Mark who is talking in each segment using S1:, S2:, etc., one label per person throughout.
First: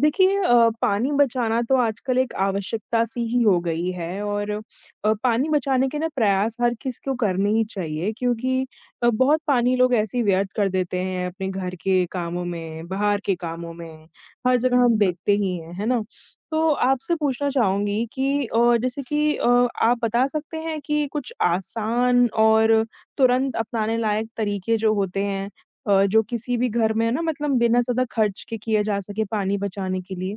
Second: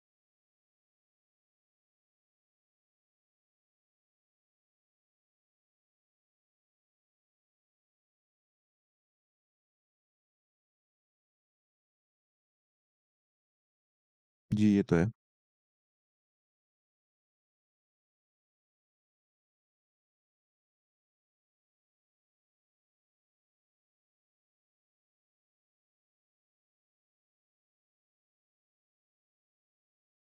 S1: देखिए पानी बचाना तो आजकल एक आवश्यकता सी ही हो गई है और पानी बचाने के ना प्रयास हर किसी को करने ही चाहिए क्योंकि बहुत पानी लोग ऐसे ही व्यर्थ कर देते हैं अपने घर के कामों में, बाहर के कामों में, हर
S2: जी,
S1: जगह
S2: ये
S1: हम
S2: तो है।
S1: देखते ही हैं, है ना? तो आपसे पूछना चाहूँगी कि जैसे कि आप बता सकते हैं कि कुछ आसान और तुरंत अपनाने लायक तरीके जो होते हैं जो किसी भी घर में है ना मतलब बिना ज़्यादा खर्च के किए जा सके पानी बचाने के लिए?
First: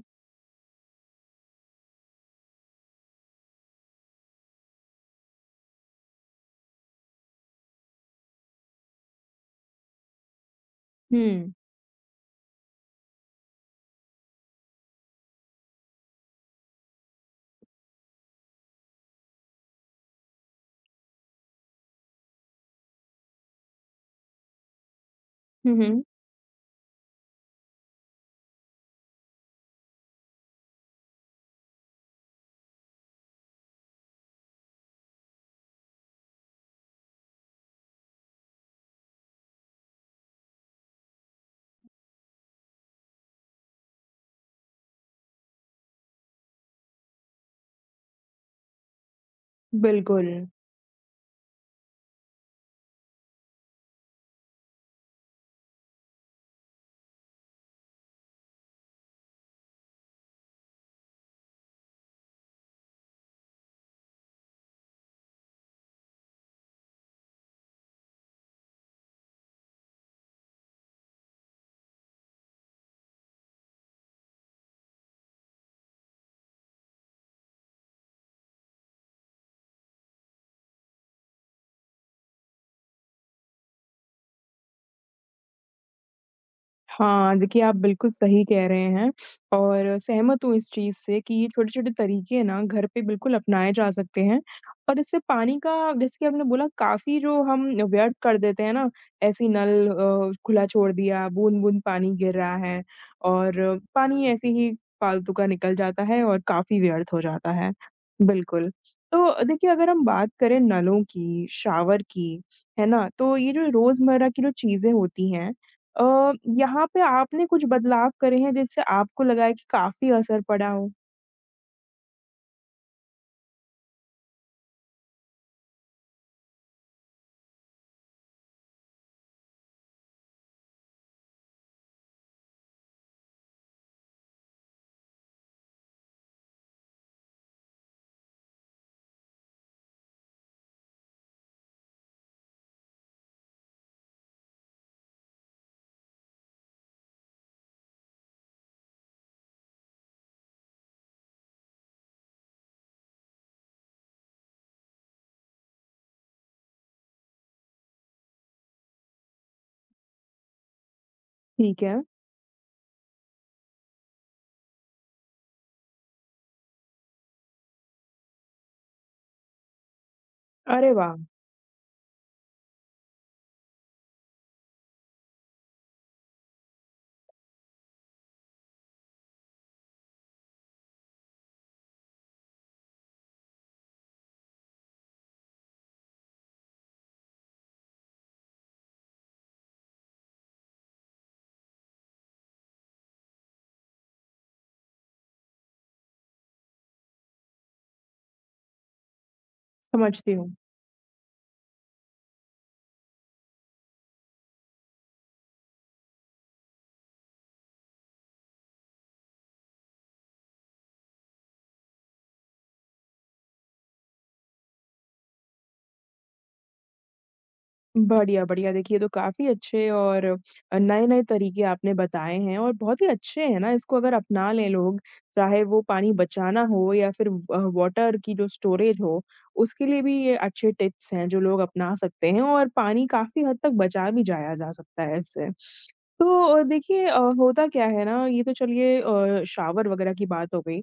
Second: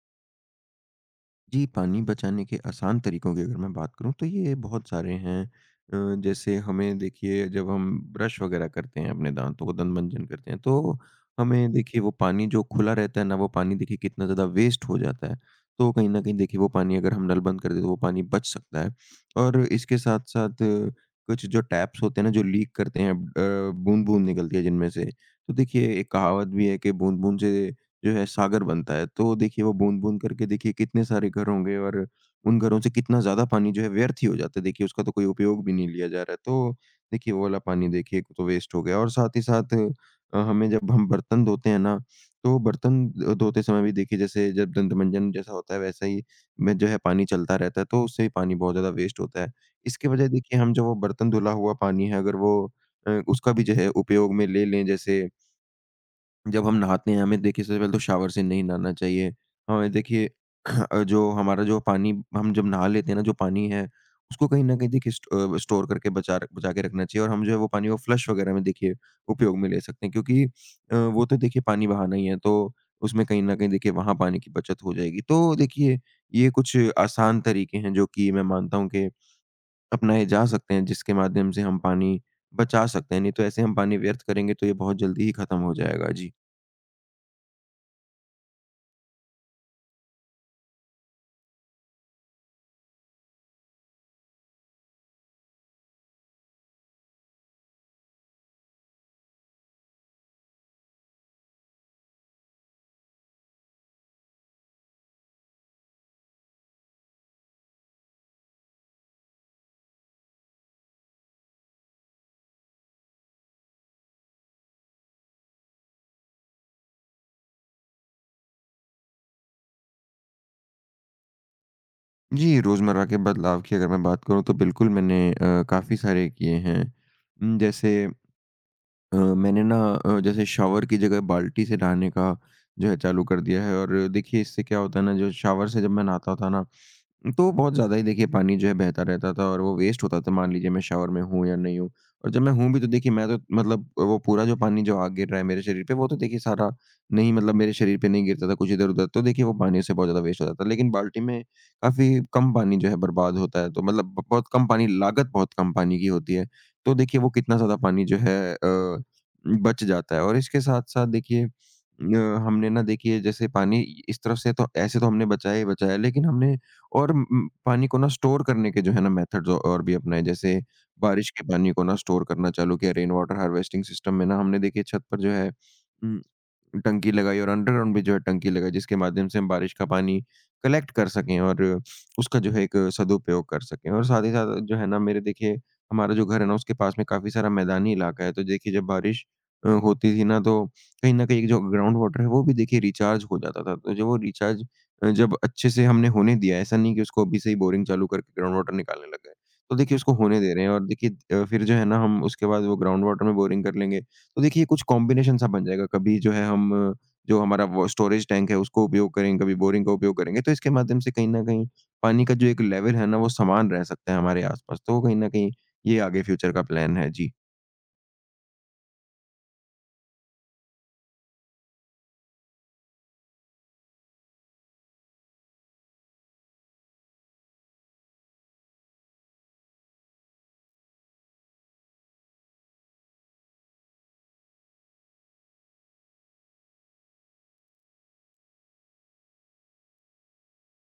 S2: जी, पानी बचाने के आसान तरीकों की अगर मैं बात करूँ तो ये बहुत सारे हैं। जैसे हमें देखिए जब हम ब्रश वगैरह करते हैं अपने दाँतों को दंत मंजन करते हैं, तो
S1: हुँ।
S2: हमें देखिए वो पानी जो खुला रहता है ना, वो पानी देखिए कितना ज़्यादा वेस्ट हो जाता है। तो कहीं न कहीं देखिए वो पानी अगर हम नल बंद कर दें, तो वो पानी बच सकता है। और इसके साथ-साथ कुछ जो टैप्स होते हैं ना, जो लीक करते हैं, बूँद-बूँद निकलती है जिनमें से। तो
S1: हुँ,
S2: देखिए
S1: हुँ।
S2: एक कहावत भी है कि बूँद-बूँद से जो है सागर बनता है। तो देखिए वो बूँद-बूँद करके देखिए कितने सारे घर होंगे, और उन घरों से कितना ज़्यादा पानी जो है व्यर्थ ही हो जाता है। देखिए उसका तो कोई उपयोग भी नहीं लिया जा रहा है। तो देखिए वो वाला पानी देखिए एक तो वेस्ट हो गया, और साथ ही साथ हमें, जब हम बर्तन धोते हैं ना, तो बर्तन धोते समय भी, देखिए जैसे जब दंतमंजन जैसा होता है वैसा ही में जो है पानी चलता रहता है, तो उससे भी पानी बहुत ज़्यादा वेस्ट होता है। इसके बजाय
S1: बिल्कुल।
S2: देखिए हम जो वो बर्तन धुला हुआ पानी है, अगर वो उसका भी जो है उपयोग में ले लें, जैसे जब हम नहाते हैं, हमें देखिए सबसे पहले तो शावर से नहीं नहाना चाहिए। हमें देखिए जो हमारा जो पानी, हम जब नहा लेते हैं ना, जो पानी है उसको कहीं न कहीं देखिए स्टोर करके बचा के रखना चाहिए, और हम जो है वो पानी को फ्लश वगैरह में देखिए उपयोग में ले सकते हैं, क्योंकि वो तो देखिए पानी बहाना ही है, तो उसमें कहीं न कहीं देखिए वहाँ पानी की बचत हो जाएगी। तो देखिए ये कुछ आसान तरीके हैं, जो कि मैं मानता हूँ कि अपनाए जा सकते हैं, जिसके माध्यम से हम पानी बचा सकते हैं। नहीं तो ऐसे हम पानी व्यर्थ करेंगे, तो ये बहुत जल्दी ही खत्म हो जाएगा। जी।
S1: हाँ, देखिए आप बिल्कुल सही कह रहे हैं और सहमत हूँ इस चीज़ से कि ये छोटे-छोटे तरीके ना घर पे बिल्कुल अपनाए जा सकते हैं और इससे पानी का जैसे कि आपने बोला काफ़ी जो हम व्यर्थ कर देते हैं ना, ऐसे ही नल खुला छोड़ दिया, बूँद-बूँद पानी गिर रहा है और पानी ऐसे ही फालतू का निकल जाता है और काफ़ी व्यर्थ हो जाता है। बिल्कुल। तो देखिए अगर हम बात करें नलों की, शावर की, है ना? तो ये जो रोज़मर्रा की जो चीज़ें होती हैं, अ, यहाँ पे आपने कुछ बदलाव करे हैं जिससे आपको लगा है कि काफ़ी असर पड़ा हो?
S2: जी, रोज़मर्रा के बदलाव की अगर मैं बात करूँ, तो बिल्कुल मैंने काफ़ी सारे किए हैं। जैसे मैंने ना जैसे शॉवर की जगह बाल्टी से नहाने का जो है चालू कर दिया है। और देखिए इससे क्या होता है ना, जो शॉवर से जब मैं नहाता था ना, तो बहुत ज़्यादा ही देखिए पानी जो है बहता रहता था, और वो वेस्ट होता था, मान लीजिए मैं शावर में हूँ या नहीं हूँ। और जब मैं हूँ भी, तो देखिए मैं तो मतलब वो पूरा जो पानी जो आ गिर रहा है मेरे शरीर पे, वो तो देखिए सारा नहीं, मतलब मेरे शरीर पे नहीं गिरता था, कुछ इधर-उधर, तो देखिए वो पानी उससे बहुत ज़्यादा वेस्ट हो जाता था। लेकिन बाल्टी में काफ़ी कम पानी जो है बर्बाद होता है, तो मतलब ब बहुत कम पानी, लागत बहुत कम पानी की होती है। तो देखिए वो कितना ज़्यादा पानी जो है बच जाता है, और इसके साथ-साथ देखिए
S1: ठीक है।
S2: हमने ना देखिए जैसे पानी इस तरफ से तो ऐसे तो हमने बचाया ही बचाया, लेकिन हमने और पानी को ना स्टोर करने के जो है ना, मेथड्स और भी अपनाए, जैसे
S1: अरे वाह!
S2: बारिश के पानी को ना स्टोर करना चालू किया। रेन वाटर हार्वेस्टिंग सिस्टम में ना, हमने देखिए छत पर जो है उम टंकी लगाई, और अंडरग्राउंड भी जो है टंकी लगाई, जिसके माध्यम से हम बारिश का पानी कलेक्ट कर सकें, और उसका जो है एक सदुपयोग कर सकें। और साथ ही साथ जो है ना, मेरे देखिए, हमारा जो घर है ना, उसके पास में काफ़ी सारा मैदानी इलाका है, तो देखिए जब बारिश होती थी ना, तो कहीं न कहीं जो ग्राउंड वाटर है, वो भी देखिए रिचार्ज हो जाता था। तो जो वो रिचार्ज जब अच्छे से हमने होने दिया, ऐसा नहीं कि उसको अभी से ही बोरिंग चालू करके ग्राउंड वाटर निकालने लग गए। तो देखिए उसको
S1: समझती
S2: होने
S1: हूँ।
S2: दे रहे हैं, और देखिए फिर जो है ना, हम उसके बाद वो ग्राउंड वाटर में बोरिंग कर लेंगे। तो देखिए कुछ कॉम्बिनेशन सा बन जाएगा। कभी जो है हम जो हमारा वो स्टोरेज टैंक है, उसको उपयोग करेंगे, कभी बोरिंग का उपयोग करेंगे। तो इसके माध्यम से कहीं न कहीं पानी का जो एक लेवल है ना, वो समान रह सकता है हमारे आस-पास। तो कहीं न कहीं ये आगे फ्यूचर का प्लान है। जी।
S1: बढ़िया, बढ़िया। देखिए, ये तो काफ़ी अच्छे और नए-नए तरीके आपने बताए हैं और बहुत ही अच्छे हैं ना, इसको अगर अपना लें लोग, चाहे वो पानी बचाना हो या फिर व वाटर की जो स्टोरेज हो, उसके लिए भी ये अच्छे टिप्स हैं जो लोग अपना सकते हैं और पानी काफ़ी हद तक बचा भी जाया जा सकता है इससे। तो देखिए होता क्या है ना, ये तो चलिए शावर वगैरह की बात हो गई,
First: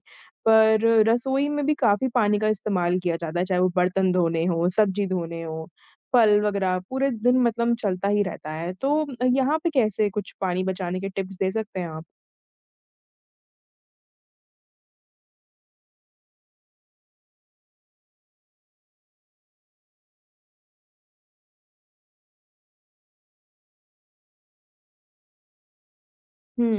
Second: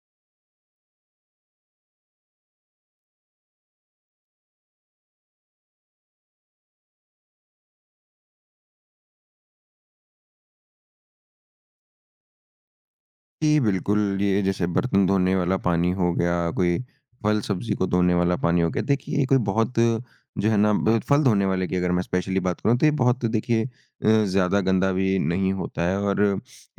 S1: पर रसोई में भी काफ़ी पानी का इस्तेमाल किया जाता है, चाहे वो बर्तन धोने हों, सब्ज़ी धोने हों, फल वगैरह पूरे दिन मतलब चलता ही रहता है, तो यहाँ पे कैसे कुछ पानी बचाने के टिप्स दे सकते हैं आप?
S2: जी, बिल्कुल, ये जैसे बर्तन धोने वाला पानी हो गया, कोई फल-सब्ज़ी को धोने वाला पानी हो गया। देखिए, ये कोई बहुत जो है ना, ब फल धोने वाले की अगर मैं स्पेशली बात करूँ, तो ये बहुत देखिए ज़्यादा गंदा भी नहीं होता है। और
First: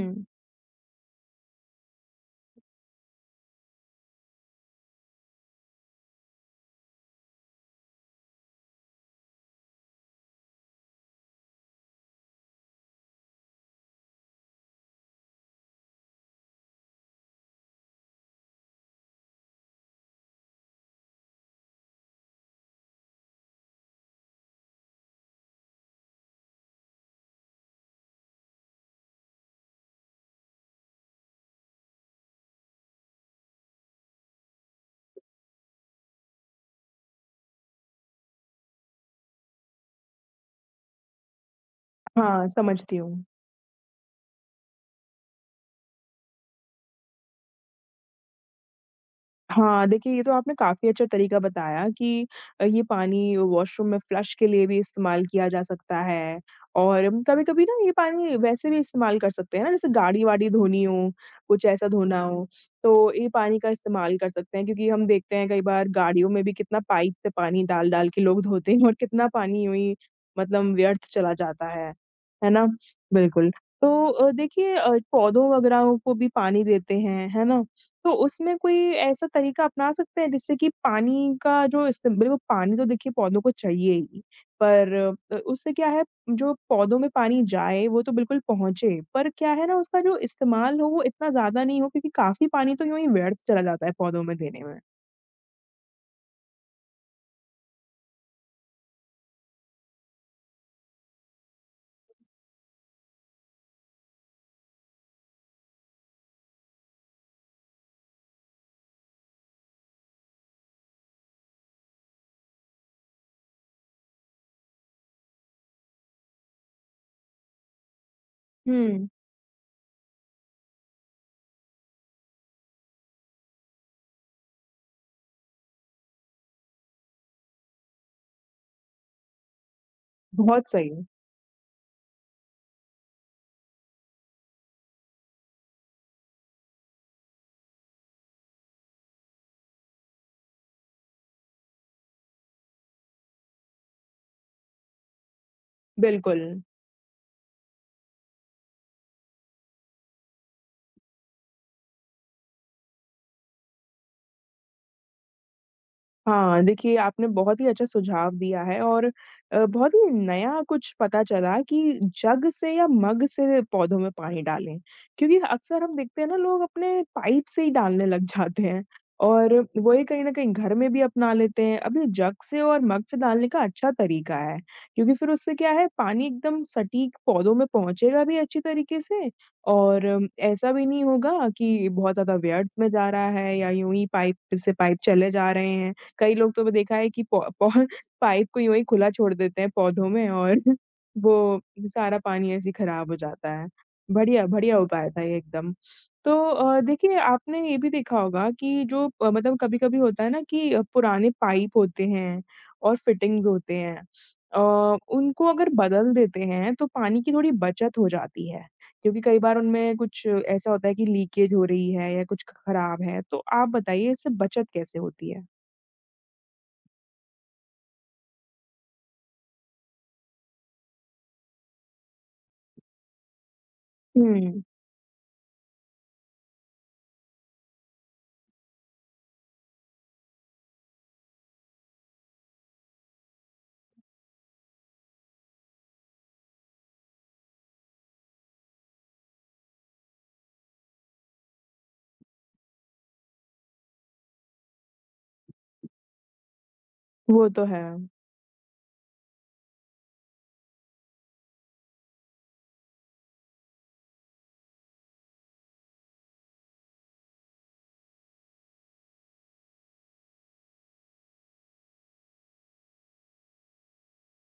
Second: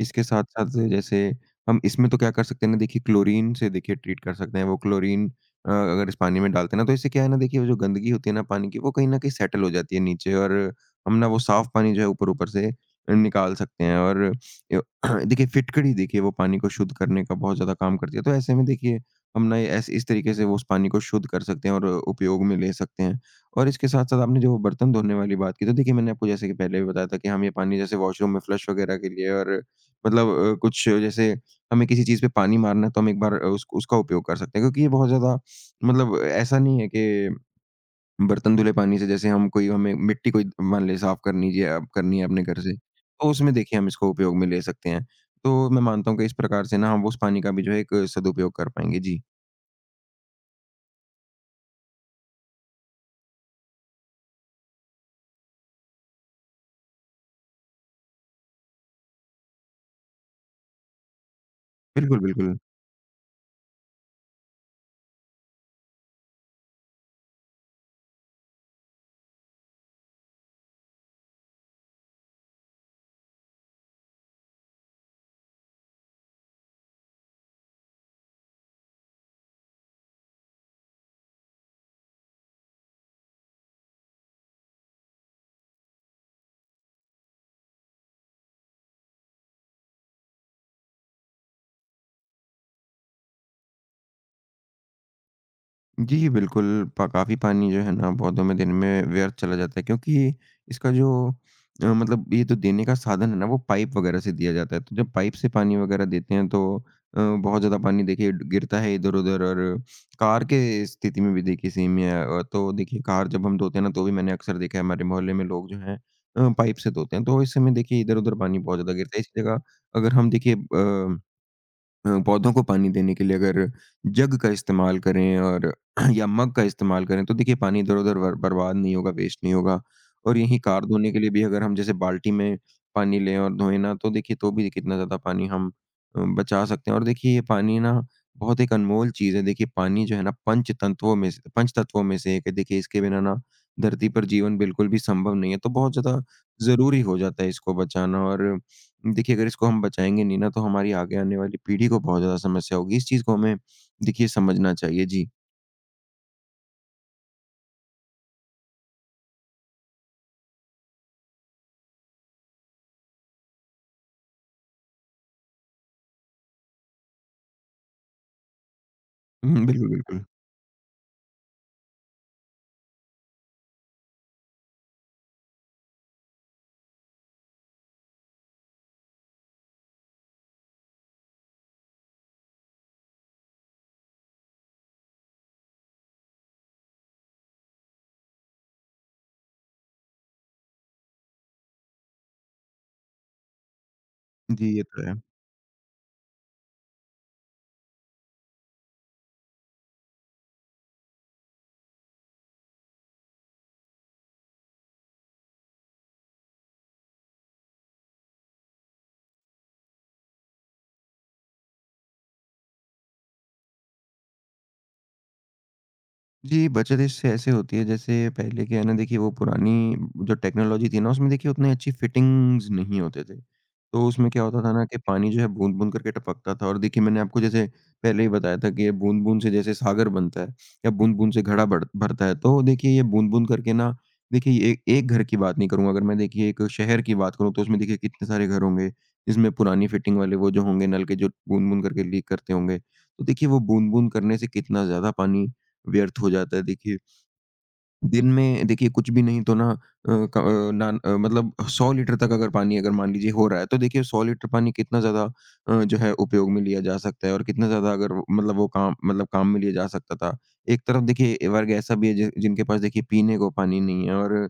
S2: इसके साथ-साथ जैसे हम इसमें तो क्या कर सकते हैं ना, देखिए क्लोरीन से देखिए ट्रीट कर सकते हैं। वो क्लोरीन अगर इस पानी में डालते हैं ना, तो इससे क्या है ना, देखिए वो जो गंदगी होती है ना पानी की, वो कहीं न कहीं सेटल हो जाती है नीचे, और हम ना वो साफ़ पानी जो है ऊपर-ऊपर से निकाल सकते हैं। और देखिए, फिटकड़ी देखिए वो पानी को शुद्ध करने का बहुत ज़्यादा काम करती है। तो ऐसे में देखिए हम ना ये ऐसे इस तरीके से वो उस पानी को शुद्ध कर सकते हैं, और उपयोग में ले सकते हैं। और इसके साथ-साथ आपने जो बर्तन धोने वाली बात की, तो देखिए मैंने आपको जैसे कि पहले भी बताया था कि हम ये पानी जैसे वॉशरूम में फ्लश वगैरह के लिए, और मतलब कुछ जैसे हमें किसी चीज़ पे पानी मारना है, तो हम एक बार उस उसका उपयोग कर सकते हैं। क्योंकि ये बहुत ज़्यादा, मतलब ऐसा नहीं है कि बर्तन धुले पानी से जैसे हम कोई, हमें मिट्टी कोई, मान ले साफ करनी जी, अब करनी है अपने
S1: हाँ,
S2: घर से,
S1: समझती हूँ।
S2: तो उसमें देखिए हम इसको उपयोग में ले सकते हैं। तो मैं मानता हूँ कि इस प्रकार से ना हम उस पानी का भी जो है एक सदुपयोग कर पाएँगे। जी।
S1: हाँ, देखिए ये तो आपने काफ़ी अच्छा तरीका बताया कि ये पानी वॉशरूम में फ्लश के लिए भी इस्तेमाल किया जा सकता है और कभी-कभी ना ये पानी वैसे भी इस्तेमाल कर सकते हैं ना, जैसे गाड़ी-वाड़ी धोनी हो, कुछ ऐसा धोना
S2: बिल्कुल,
S1: हो,
S2: बिल्कुल।
S1: तो ये पानी का इस्तेमाल कर सकते हैं क्योंकि हम देखते हैं कई बार गाड़ियों में भी कितना पाइप से पानी डाल-डाल के लोग धोते हैं और कितना पानी यूँ ही मतलब व्यर्थ चला जाता है ना? बिल्कुल। तो देखिए पौधों वगैरह को भी पानी देते हैं, है ना? तो उसमें कोई ऐसा तरीका अपना सकते हैं जिससे कि पानी का जो इस्ते बिल्कुल पानी तो देखिए पौधों को चाहिए ही, पर उससे क्या है जो पौधों में पानी जाए वो तो बिल्कुल पहुँचे, पर क्या है ना उसका जो इस्तेमाल हो वो इतना ज़्यादा नहीं हो क्योंकि काफ़ी पानी तो यूँ ही व्यर्थ चला जाता है पौधों में देने में।
S2: जी, बिल्कुल। प काफ़ी पानी जो है ना, पौधों में दिन में व्यर्थ चला जाता है, क्योंकि इसका जो मतलब ये तो देने का साधन है ना, वो पाइप वगैरह से दिया जाता है। तो जब पाइप से पानी वगैरह देते हैं, तो बहुत ज़्यादा पानी देखिए गिरता है इधर-उधर, और कार के स्थिति में भी देखिए सेम ही है। तो देखिए कार जब हम धोते हैं ना, तो भी मैंने अक्सर देखा है हमारे मोहल्ले में लोग जो हैं पाइप से धोते हैं। तो इस समय देखिए इधर-उधर पानी बहुत ज़्यादा
S1: हुँ।
S2: गिरता है। इसी जगह अगर हम देखिए पौधों को पानी देने के लिए अगर जग का इस्तेमाल करें, और या मग का इस्तेमाल करें, तो देखिए पानी इधर-उधर बर बर्बाद नहीं होगा, वेस्ट नहीं होगा। और यहीं
S1: बहुत
S2: कार
S1: सही,
S2: धोने के लिए भी अगर हम जैसे बाल्टी में पानी लें और धोएँ ना, तो देखिए तो भी कितना ज़्यादा पानी हम बचा सकते हैं। और देखिए ये पानी ना बहुत एक अनमोल चीज़ है। देखिए पानी जो है ना, पंचतत्वों में से एक है। देखिए इसके बिना ना धरती पर जीवन बिल्कुल भी संभव नहीं है, तो बहुत ज़्यादा
S1: बिल्कुल।
S2: ज़रूरी हो जाता है इसको बचाना। और देखिए अगर इसको हम बचाएँगे नहीं ना, तो हमारी आगे आने वाली पीढ़ी को बहुत ज़्यादा समस्या होगी। इस चीज़ को हमें देखिए समझना चाहिए। जी।
S1: हाँ, देखिए आपने बहुत ही अच्छा सुझाव दिया है और बहुत ही नया कुछ पता चला कि जग से या मग से पौधों में पानी डालें। क्योंकि अक्सर हम देखते हैं ना लोग अपने पाइप से ही डालने लग जाते हैं और
S2: हुँ, बिल्कुल,
S1: वही कहीं
S2: बिल्कुल।
S1: न कहीं घर में भी अपना लेते हैं। अब ये जग से और मग से डालने का अच्छा तरीका है, क्योंकि फिर उससे क्या है पानी एकदम सटीक पौधों में पहुँचेगा भी अच्छी तरीके से और ऐसा भी नहीं होगा कि बहुत ज़्यादा व्यर्थ में जा रहा है या यूँ ही पाइप से पाइप चले जा रहे हैं। कई लोग तो देखा है कि पौ पौ पाइप को यूँ ही खुला छोड़ देते हैं पौधों में और वो सारा पानी ऐसे ही खराब हो जाता है। बढ़िया,
S2: जी,
S1: बढ़िया
S2: ये तो
S1: उपाय
S2: है।
S1: था ये एकदम। तो देखिए आपने ये भी देखा होगा कि जो मतलब कभी-कभी होता है ना कि पुराने पाइप होते हैं और फिटिंग्स होते हैं। उनको अगर बदल देते हैं तो पानी की थोड़ी बचत हो जाती है, क्योंकि कई बार उनमें कुछ ऐसा होता है कि लीकेज हो रही है या कुछ ख़राब है। तो आप बताइए इससे बचत कैसे होती है?
S2: जी, बचत इससे ऐसे होती है, जैसे पहले क्या है ना, देखिए वो पुरानी जो टेक्नोलॉज़ी थी ना, उसमें देखिए उतनी अच्छी फिटिंग्स नहीं होते थे। तो उसमें क्या
S1: हुँ,
S2: होता था ना, कि पानी जो है बूँद-बूँद करके टपकता था, और देखिए मैंने आपको जैसे पहले ही बताया था कि ये बूँद-बूँद से जैसे सागर बनता है, या बूँद-बूँद से घड़ा बढ़ भरता है। तो देखिए ये बूँद-बूँद करके ना, देखिए ये एक एक घर की बात नहीं करूँगा, अगर मैं देखिए एक शहर की बात करूँ, तो उसमें देखिए कितने सारे घर होंगे, जिसमें पुरानी फिटिंग वाले वो जो होंगे नल के, जो बूँद-बूँद करके लीक करते होंगे। तो देखिए वो बूँद-बूँद करने से कितना ज़्यादा पानी व्यर्थ हो जाता है। देखिए,
S1: वो तो है।
S2: दिन में देखिए कुछ भी नहीं तो ना, अ, क अ, नान अ, मतलब 100 लीटर तक अगर पानी, अगर मान लीजिए हो रहा है, तो देखिए 100 लीटर पानी कितना ज़्यादा जो है उपयोग में लिया जा सकता है, और कितना ज़्यादा अगर मतलब वो काम, मतलब काम में लिया जा सकता था। एक तरफ देखिए वर्ग ऐसा भी है, जि जिनके पास देखिए पीने को पानी नहीं है, और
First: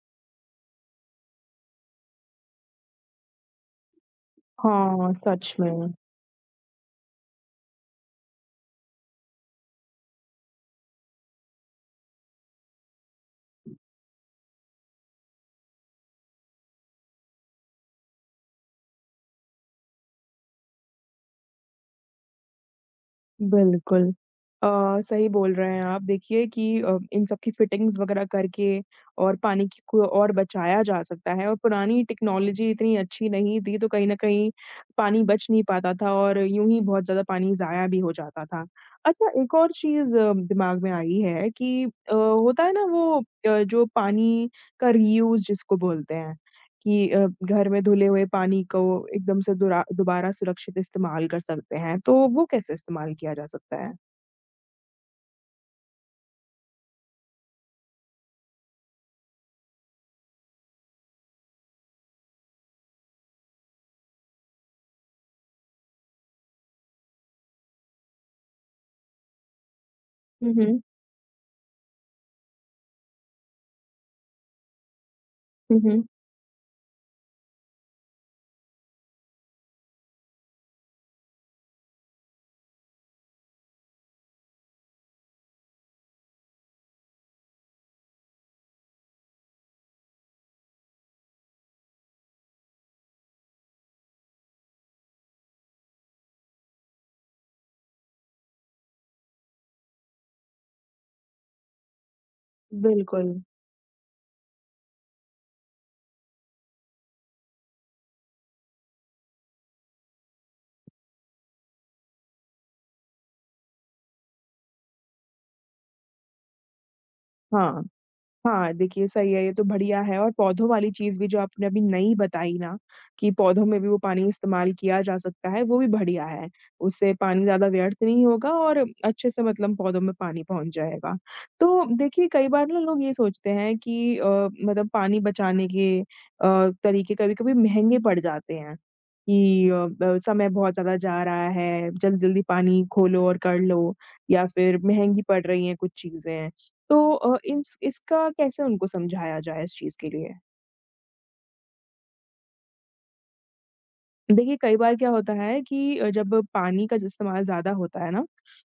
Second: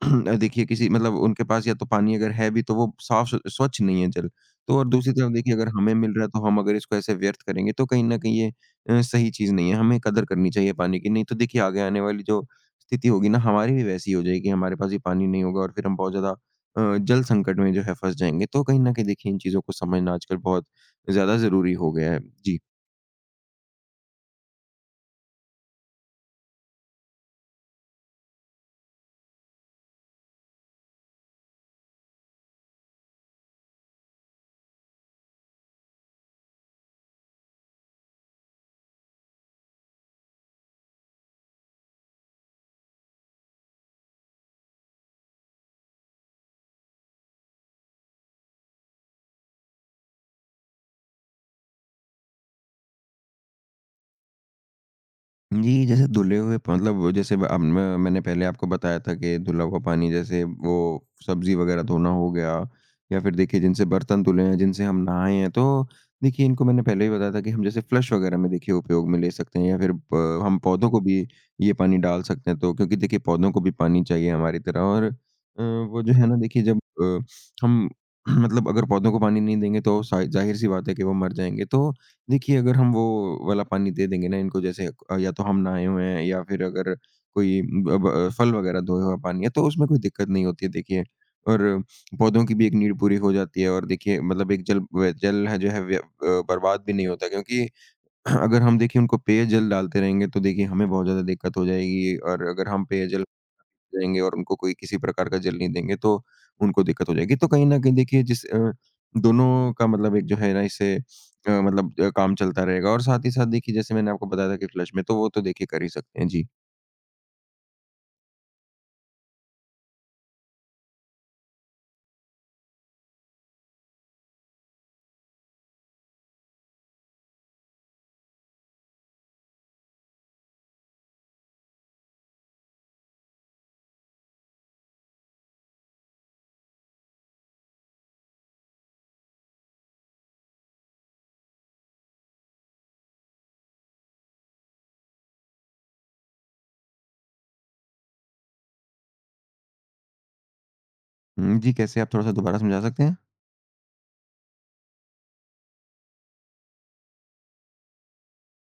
S2: देखिए किसी, मतलब उनके पास या तो पानी अगर है भी, तो वो साफ, स्वच्छ नहीं है जल। तो और
S1: हाँ,
S2: दूसरी तरफ
S1: सच
S2: देखिए अगर
S1: में,
S2: हमें मिल रहा है, तो हम अगर इसको ऐसे व्यर्थ करेंगे, तो कहीं न कहीं ये सही चीज़ नहीं है। हमें कदर करनी चाहिए पानी की, नहीं तो देखिए आगे आने वाली जो स्थिति होगी ना, हमारी भी वैसी हो जाएगी, हमारे पास भी पानी नहीं होगा और फिर हम बहुत ज़्यादा जल संकट में जो है फँस जाएँगे। तो कहीं न कहीं देखिए इन चीज़ों को समझना आजकल बहुत ज़्यादा ज़रूरी हो गया है। जी।
S1: बिल्कुल। सही बोल रहे हैं आप। देखिए कि इन सब की फिटिंग्स वगैरह करके और पानी की को और बचाया जा सकता है और पुरानी टेक्नोलॉजी इतनी अच्छी नहीं थी, तो कहीं न कहीं पानी बच नहीं पाता था और यूँ ही बहुत ज़्यादा पानी ज़ाया भी हो जाता था। अच्छा, एक और चीज़ दिमाग में आई है कि होता है ना वो जो पानी का रीयूज़ जिसको बोलते हैं, कि घर में धुले हुए पानी को एकदम से दुरा दोबारा सुरक्षित इस्तेमाल कर सकते हैं, तो वो कैसे इस्तेमाल किया जा सकता है?
S2: जी, जैसे धुले हुए प मतलब वो जैसे अब मैंने पहले आपको बताया था कि धुला हुआ पानी, जैसे वो सब्ज़ी वग़ैरह धोना हो गया, या फिर देखिए जिनसे बर्तन धुले हैं, जिनसे हम नहाए हैं, तो देखिए इनको मैंने पहले ही बताया था कि हम जैसे फ्लश वग़ैरह में देखिए उपयोग में ले सकते हैं, या फिर प
S1: हुँ,
S2: हम
S1: हुँ।
S2: पौधों को भी ये पानी डाल सकते हैं। तो क्योंकि देखिए पौधों को भी पानी चाहिए हमारी तरह। और
S1: हुँ,
S2: वो
S1: हुँ।
S2: जो है ना, देखिए जब हम मतलब अगर पौधों को पानी नहीं देंगे, तो सा ज़ाहिर-सी बात है कि वो मर जाएँगे। तो देखिए, अगर हम वो वाला पानी दे देंगे ना इनको, जैसे या तो हम नहाए हुए हैं, या फिर अगर कोई ब ब फल वगैरह धोया हुआ पानी है, तो उसमें कोई दिक्कत नहीं होती है देखिए। और पौधों की भी एक नीड पूरी हो जाती है, और देखिए मतलब एक जल है जो है बर्बाद भी नहीं होता, क्योंकि अगर हम देखिए उनको पेयजल डालते रहेंगे तो देखिए हमें बहुत ज़्यादा दिक्कत हो जाएगी, और अगर हम पेयजल
S1: बिल्कुल।
S2: जाएँगे और उनको कोई किसी प्रकार का जल नहीं देंगे, तो उनको दिक्कत हो जाएगी। तो कहीं न कहीं देखिए दोनों का मतलब एक जो है ना, इससे मतलब काम चलता रहेगा, और साथ ही साथ देखिए जैसे मैंने आपको बताया था कि फ्लश में तो वो तो देखिए कर ही सकते हैं। जी।
S1: हाँ। हाँ, देखिए सही है, ये तो बढ़िया है और पौधों वाली चीज़ भी जो आपने अभी नई बताई ना, कि पौधों में भी वो पानी इस्तेमाल किया जा सकता है, वो भी बढ़िया है। उससे पानी ज़्यादा व्यर्थ नहीं होगा और अच्छे से मतलब पौधों में पानी पहुँच जाएगा। तो देखिए, कई बार ना लोग ये सोचते हैं कि मतलब पानी बचाने के तरीके कभी-कभी महँगे पड़ जाते हैं, कि समय बहुत ज़्यादा जा रहा है, जल्दी-जल्दी पानी खोलो और कर लो या फिर महँगी पड़ रही हैं कुछ चीज़ें। तो इंस इसका कैसे उनको समझाया जाए इस चीज़ के लिए?
S2: हुँ, जी, कैसे आप थोड़ा-सा दोबारा समझा सकते हैं?
S1: देखिए, कई बार क्या होता है कि जब पानी का इस्तेमाल ज़्यादा होता है ना,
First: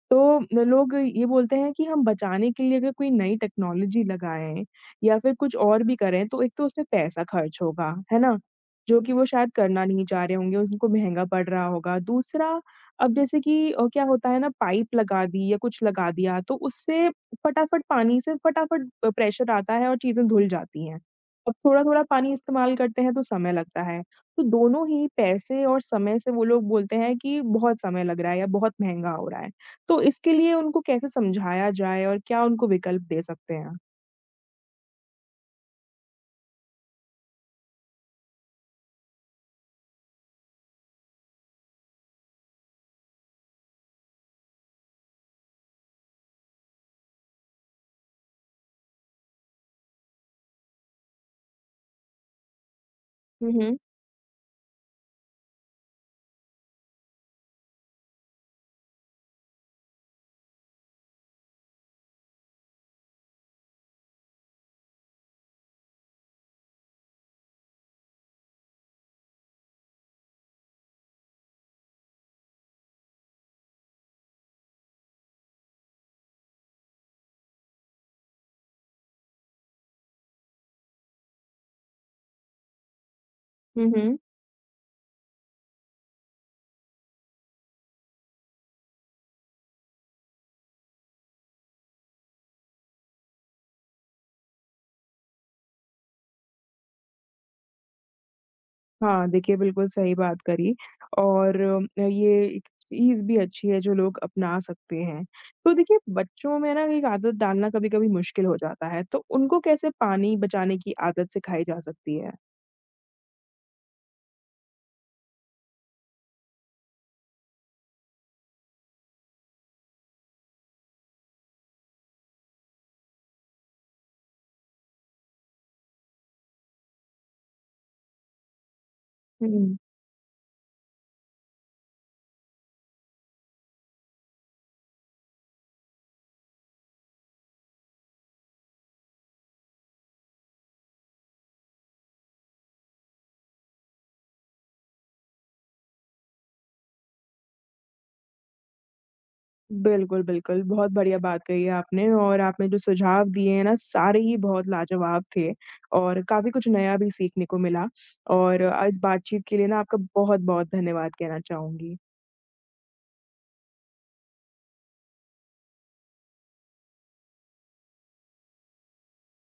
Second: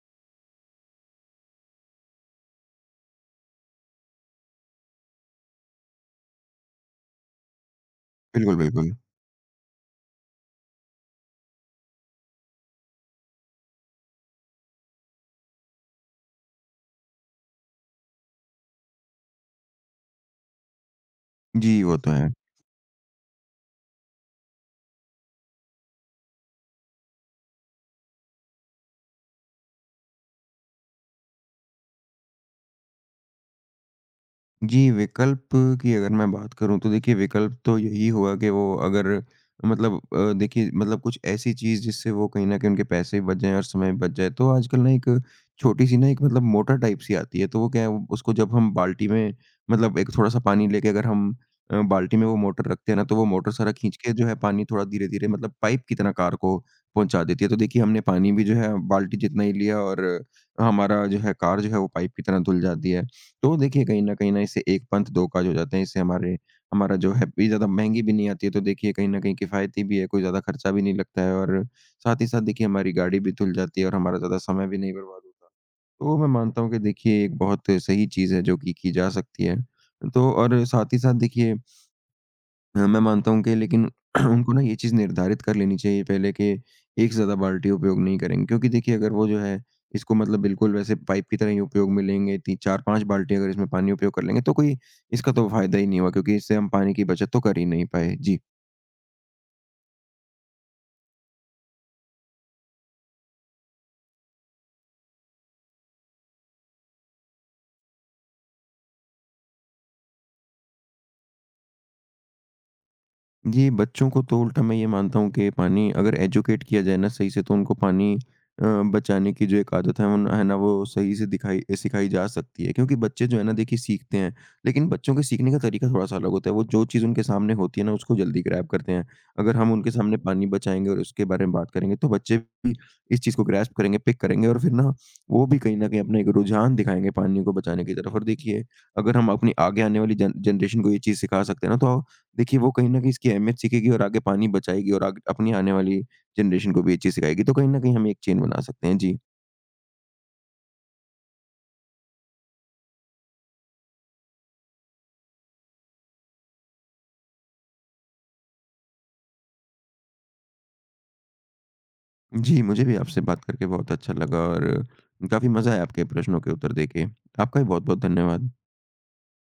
S1: तो न लोग ये बोलते हैं कि हम बचाने के लिए अगर कोई नई टेक्नोलॉजी लगाएँ या फिर कुछ और भी करें, तो एक तो उसमें पैसा खर्च होगा, है ना?
S2: बिल्कुल, बिल्कुल।
S1: जो कि वो शायद करना नहीं चाह रहे होंगे, उनको महँगा पड़ रहा होगा। दूसरा, अब जैसे कि क्या होता है ना, पाइप लगा दी या कुछ लगा दिया, तो उससे फटाफट पानी से फटाफट प्रेशर आता है और चीज़ें धुल जाती हैं। अब
S2: जी, वो
S1: थोड़ा-थोड़ा
S2: तो
S1: पानी
S2: है।
S1: इस्तेमाल करते हैं, तो समय लगता है। तो दोनों ही पैसे और समय से वो लोग बोलते हैं कि बहुत समय लग रहा है या बहुत महँगा हो रहा है। तो इसके लिए उनको कैसे समझाया जाए और क्या उनको विकल्प दे सकते हैं आप?
S2: जी, विकल्प की अगर मैं बात करूँ, तो देखिए विकल्प तो यही हुआ कि वो अगर मतलब देखिए मतलब कुछ ऐसी चीज़ जिससे वो कहीं न कहीं उनके पैसे भी बच जाएँ और समय भी बच जाए। तो आजकल ना एक छोटी-सी ना एक मतलब मोटर टाइप सी आती है, तो वो क्या है, उसको जब हम बाल्टी में मतलब एक थोड़ा-सा पानी लेके अगर हम बाल्टी में वो मोटर रखते हैं ना, तो वो
S1: हुँ,
S2: मोटर सारा
S1: हुँ।
S2: खींच के जो है पानी थोड़ा धीरे-धीरे मतलब पाइप की तरह कार को पहुँचा देती है। तो देखिए हमने पानी भी जो है बाल्टी जितना ही लिया, और हमारा जो है कार जो है वो पाइप की तरह धुल जाती है। तो देखिए कहीं न कहीं ना इससे एक पंथ दो काज हो जाते हैं। इससे हमारे हमारा जो है भी ज़्यादा महँगी भी नहीं आती है। तो देखिए कहीं न कहीं किफ़ायती भी है, कोई ज़्यादा खर्चा भी नहीं लगता है, और साथ ही साथ देखिए हमारी गाड़ी भी धुल जाती है और हमारा ज़्यादा समय भी नहीं बर्बाद होता। तो मैं मानता हूँ कि देखिए एक बहुत सही चीज़ है जो कि की जा सकती है। तो और साथ ही साथ देखिए मैं मानता हूँ कि
S1: हुँ,
S2: लेकिन
S1: हुँ।
S2: उनको ना ये चीज़ निर्धारित कर लेनी चाहिए पहले कि एक से ज़्यादा बाल्टी उपयोग नहीं करेंगे। क्योंकि देखिए अगर वो जो है इसको मतलब बिल्कुल वैसे पाइप की तरह ही उपयोग में लेंगे, ती 4-5 बाल्टी अगर इसमें पानी उपयोग कर लेंगे, तो कोई इसका तो फ़ायदा ही नहीं हुआ, क्योंकि इससे हम पानी की बचत तो कर ही नहीं पाए। जी।
S1: हाँ, देखिए बिल्कुल सही बात करी और ये एक चीज़ भी अच्छी है जो लोग अपना सकते हैं। तो देखिए बच्चों में ना एक आदत डालना कभी-कभी मुश्किल हो जाता है, तो उनको कैसे पानी बचाने की आदत सिखाई जा सकती है?
S2: जी, बच्चों को तो उल्टा मैं ये मानता हूँ कि पानी अगर एजुकेट किया जाए ना सही से, तो उनको पानी अ, बचाने की जो एक आदत है उन है ना, वो सही से दिखाई सिखाई जा सकती है। क्योंकि बच्चे जो है ना देखिए सीखते हैं, लेकिन बच्चों के सीखने का तरीका थोड़ा-सा अलग होता है। वो जो चीज़ उनके सामने होती है ना, उसको जल्दी ग्रैब करते हैं। अगर हम
S1: हुँ।
S2: उनके सामने पानी बचाएँगे और उसके बारे में बात करेंगे, तो बच्चे भी इस चीज़ को ग्रैस्प करेंगे, पिक करेंगे, और फिर ना वो भी कहीं न कहीं अपना एक रुझान दिखाएँगे पानी को बचाने की तरफ। और देखिए अगर हम अपनी आगे आने वाली जन जनरेशन को ये चीज़ सिखा सकते हैं ना, तो देखिए, वो कहीं न कहीं इसकी अहमियत सीखेगी और आगे पानी बचाएगी, और आग अपनी आने वाली जनरेशन को भी ये चीज़ सिखाएगी। तो कहीं न कहीं हम एक चेन बना सकते हैं। जी।
S1: बिल्कुल, बिल्कुल। बहुत बढ़िया बात कही है आपने और आपने जो सुझाव दिए हैं ना, सारे ही बहुत लाजवाब थे और काफ़ी कुछ नया भी सीखने को मिला और इस बातचीत के लिए ना आपका बहुत-बहुत धन्यवाद कहना चाहूँगी।
S2: जी, मुझे भी आपसे बात करके बहुत अच्छा लगा, और काफ़ी मज़ा आया आपके प्रश्नों के उत्तर देके। आपका भी बहुत-बहुत धन्यवाद।